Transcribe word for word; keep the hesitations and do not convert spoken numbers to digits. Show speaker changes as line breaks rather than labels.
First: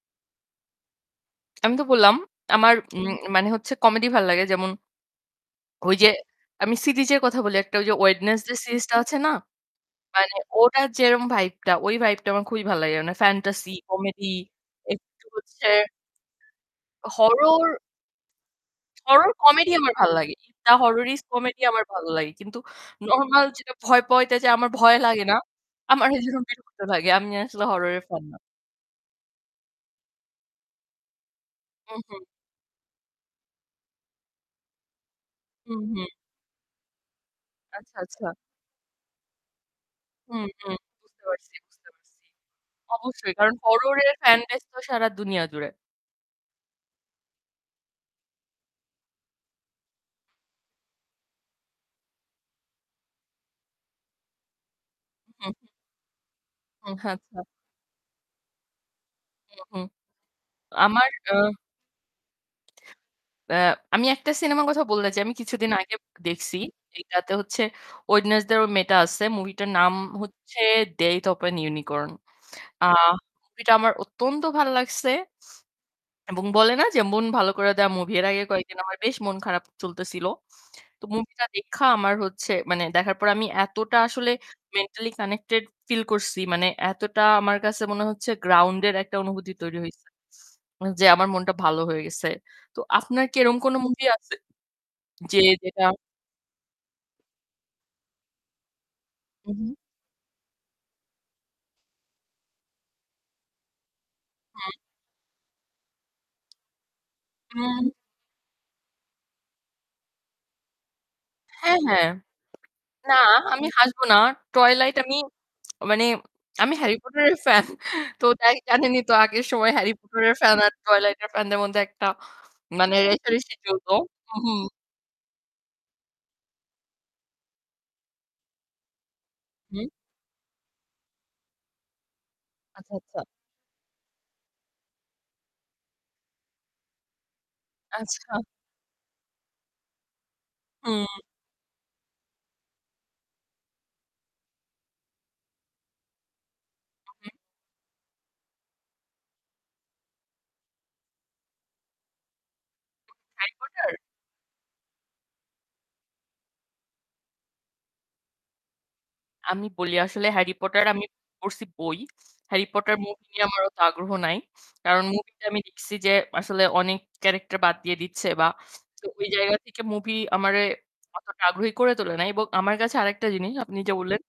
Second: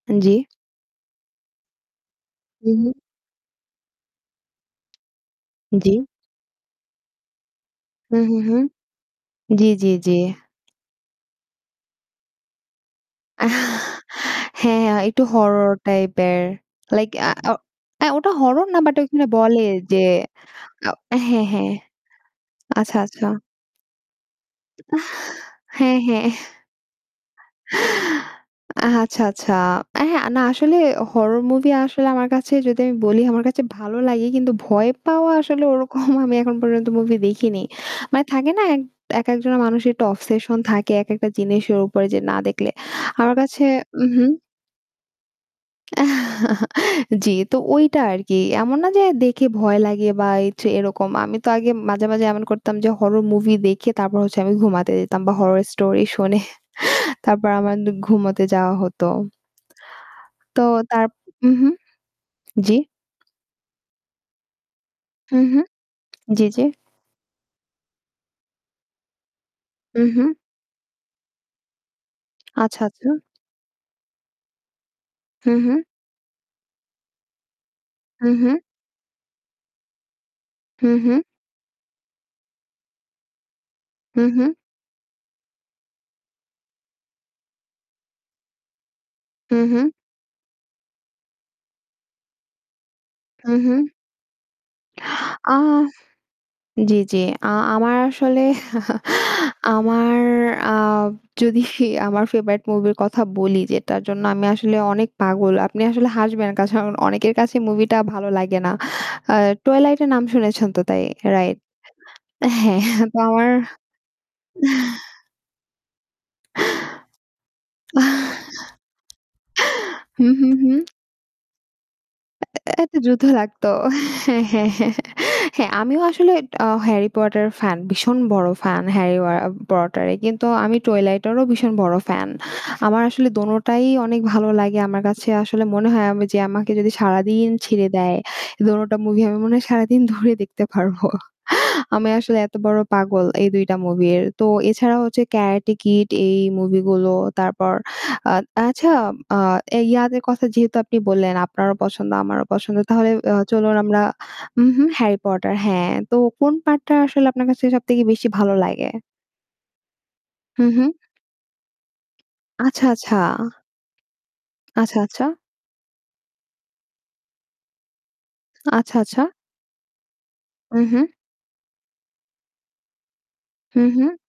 উম জ্বি।
আমি তো বললাম আমার
হুম, হুম।
উম মানে হচ্ছে কমেডি ভাল লাগে। যেমন
জ্বি।
ওই যে আমি সিদিজের কথা বলি একটা যে
হুম, হুম,
'Wednesday'
হুম।
সিরিজ টা আছে না?
জি, জি, জি।
মানে ওটা যেরকম ভাইব টা ওই ভাইব টা আমার খুবই ভালো লাগে। মানে
আহ।
ফ্যানটাসি কমেডি,
হ্যাঁ, একটু
একটু হচ্ছে
হরর টাইপের। Like a
horror.
ওটা হরর না বাট ওখানে
হরর
বলে
কমেডি আমার
যে
ভাল লাগে। দা
আ
হররিস্ট
হ্যাঁ,
কমেডি
হ্যাঁ।
আমার ভাল লাগে। কিন্তু
আচ্ছা, আচ্ছা।
নরমাল যেটা ভয় পওয়াতে আমার
আহ,
ভয় লাগে না।
হ্যাঁ,
আমার
হ্যাঁ।
যেরকম বিরক্ত লাগে। আমি আসলে হররের ফ্যান না।
আ আচ্ছা, আচ্ছা। হ্যাঁ, না আসলে হরর মুভি
হুম,
আসলে
হুম।
আমার কাছে যদি আমি বলি আমার কাছে ভালো লাগে কিন্তু ভয় পাওয়া আসলে
হুম,
ওরকম
হুম।
আমি এখন পর্যন্ত মুভি দেখিনি।
আচ্ছা,
মানে
আচ্ছা।
থাকে না এক একজন মানুষের একটু
হুম,
obsession
হুম।
থাকে
বুঝতে
একেকটা
পারছি,
জিনিস ওর
বুঝতে
উপরে
পারছি।
যে না দেখলে।
অবশ্যই
আমার
কারণ
কাছে উম
হররের
হুম।
ফ্যানবেস তো সারা দুনিয়া জুড়ে।
জ্বী, তো ওইটা আরকি। এমন না যে দেখে ভয় লাগে বা এইযে এরকম। আমি তো আগে মাঝে, মাঝে এমন করতাম যে হরর মুভি দেখে তারপর হচ্ছে আমি ঘুমাতে যেতাম বা
হুম,
হরর
হুম।
স্টোরি শুনে
উহ আচ্ছা।
তারপর আমার ঘুমোতে যাওয়া হত।
হুম, হুম।
তো তার
আমার আ
উম হুম। জ্বি।
আ আমি একটা সিনেমার কথা বলতে চাই। আমি
হুম, হুম।
কিছুদিন আগে
জি,
দেখছি।
জি।
এটাতে হচ্ছে 'Wednesday' এর ওই মেয়েটা আছে। মুভি টার নাম
হুম, হুম।
হচ্ছে, 'Death of a Unicorn'.
আচ্ছা,
আ
আচ্ছা।
মুভি টা আমার অত্যন্ত ভাল লাগছে।
হুম, হুম।
এবং বলে না যে মন ভালো করে দেওয়া মুভি এর
হুম,
আগে
হুম।
কয়েকদিন বেশ মন খারাপ চলতেছিল।
হুম,
তো
হুম।
মুভি টা দেইখা আমার হচ্ছে মানে দেখার পর আমি এতটা
হুম,
আসলে
হুম।
মেন্টালি কানেক্টেড ফিল করছি। মানে এতটা আমার কাছে মনে হচ্ছে গ্রাউন্ড এর একটা অনুভূতি
হুম,
তৈরি
হুম।
হইছে। যে আমার মনটা ভালো হয়ে গেছে। তো আপনার কি
হুম,
এরম কোন
হুম।
মুভি আছে? যে
আ
যেটা
জ্বি, জ্বি। আ আমার আসলে
হুম, হুম।
আমার আ যদি আমার ফেভারিট মুভির কথা বলি যেটার জন্য আমি
হ্যাঁ।
আসলে অনেক পাগল। আপনি আসলে হাসবেন কাশন অনেকের কাছেই মুভি
হুম।
টা ভালো লাগে না। আ Twilight এর নাম শুনেছেন তো তাই, রাইট?
হ্যাঁ, হ্যাঁ।
হ্যাঁ
না,
তো আমার
আমি হাসবো না। 'Twilight' আমি মানে আমি 'Harry Potter' এর ফ্যান, তো তাই জানেনই তো আগের সময় Harry Potter
হুম,
এর
হুম,
ফ্যান আর
হুম।
Twilight এর ফ্যান দের মধ্যে একটা
এ এ
মানে
একটা যুদ্ধ
রেষারেষি
লাগতো।
চলত। হুম,
হ্যাঁ,
হুম।
হ্যাঁ, হ্যাঁ। হ্যাঁ, আমিও আসলে আ 'Harry Potter' ফ্যান, ভীষণ বড় ফ্যান। Harry আ
হুম।
Potter কিন্তু আমি Twilight এরও ভীষণ বড় ফ্যান।
আচ্ছা,
আমার
আচ্ছা।
আসলে দোনোটাই অনেক ভালো লাগে। আমার কাছে আসলে মনে হয় আমি যে আমাকে যদি সারাদিন ছেড়ে দেয়
আচ্ছা।
দোনোটা মুভি আমি মনে হয় সারাদিন ধরে দেখতে পারবো।
হুম।
আমি আসলে এত বড় পাগল এই দুই টা মুভি এর। তো এছাড়া হচ্ছে 'Karate Kid' এই মুভি গুলো
[unintelligible] হুম।
তারপর আ আচ্ছা, আ এই ইয়াদের কথা যেহেতু আপনি বললেন আপনারও পছন্দ, আমারও পছন্দ। তাহলে
হুম,
আ
Harry
চলুন
Potter?
আমরা উম হুম, Harry Potter, হ্যাঁ। তো কোন পার্ট টা আসলে আপনার কাছে সবথেকে বেশি ভালো লাগে?
আমি বলি আসলে 'Harry
হুম,
Potter'
হুম।
আমি পড়ছি বই। 'Harry
আচ্ছা,
Potter'
আচ্ছা।
মুভি নিয়ে আমার অত আগ্রহ নাই।
আচ্ছা,
কারণ
আচ্ছা।
মুভি টা আমি দেখছি যে আসলে অনেক ক্যারেক্টার বাদ দিয়ে দিচ্ছে বা
আচ্ছা,
তো
আচ্ছা।
ওই জায়গা থেকে মুভি আমারে
হুম, হুম।
অতটা আগ্রহী করে তোলে নাই। এবং আমার কাছে আরেকটা জিনিস আপনি
হুম,
যে
হুম।
বললেন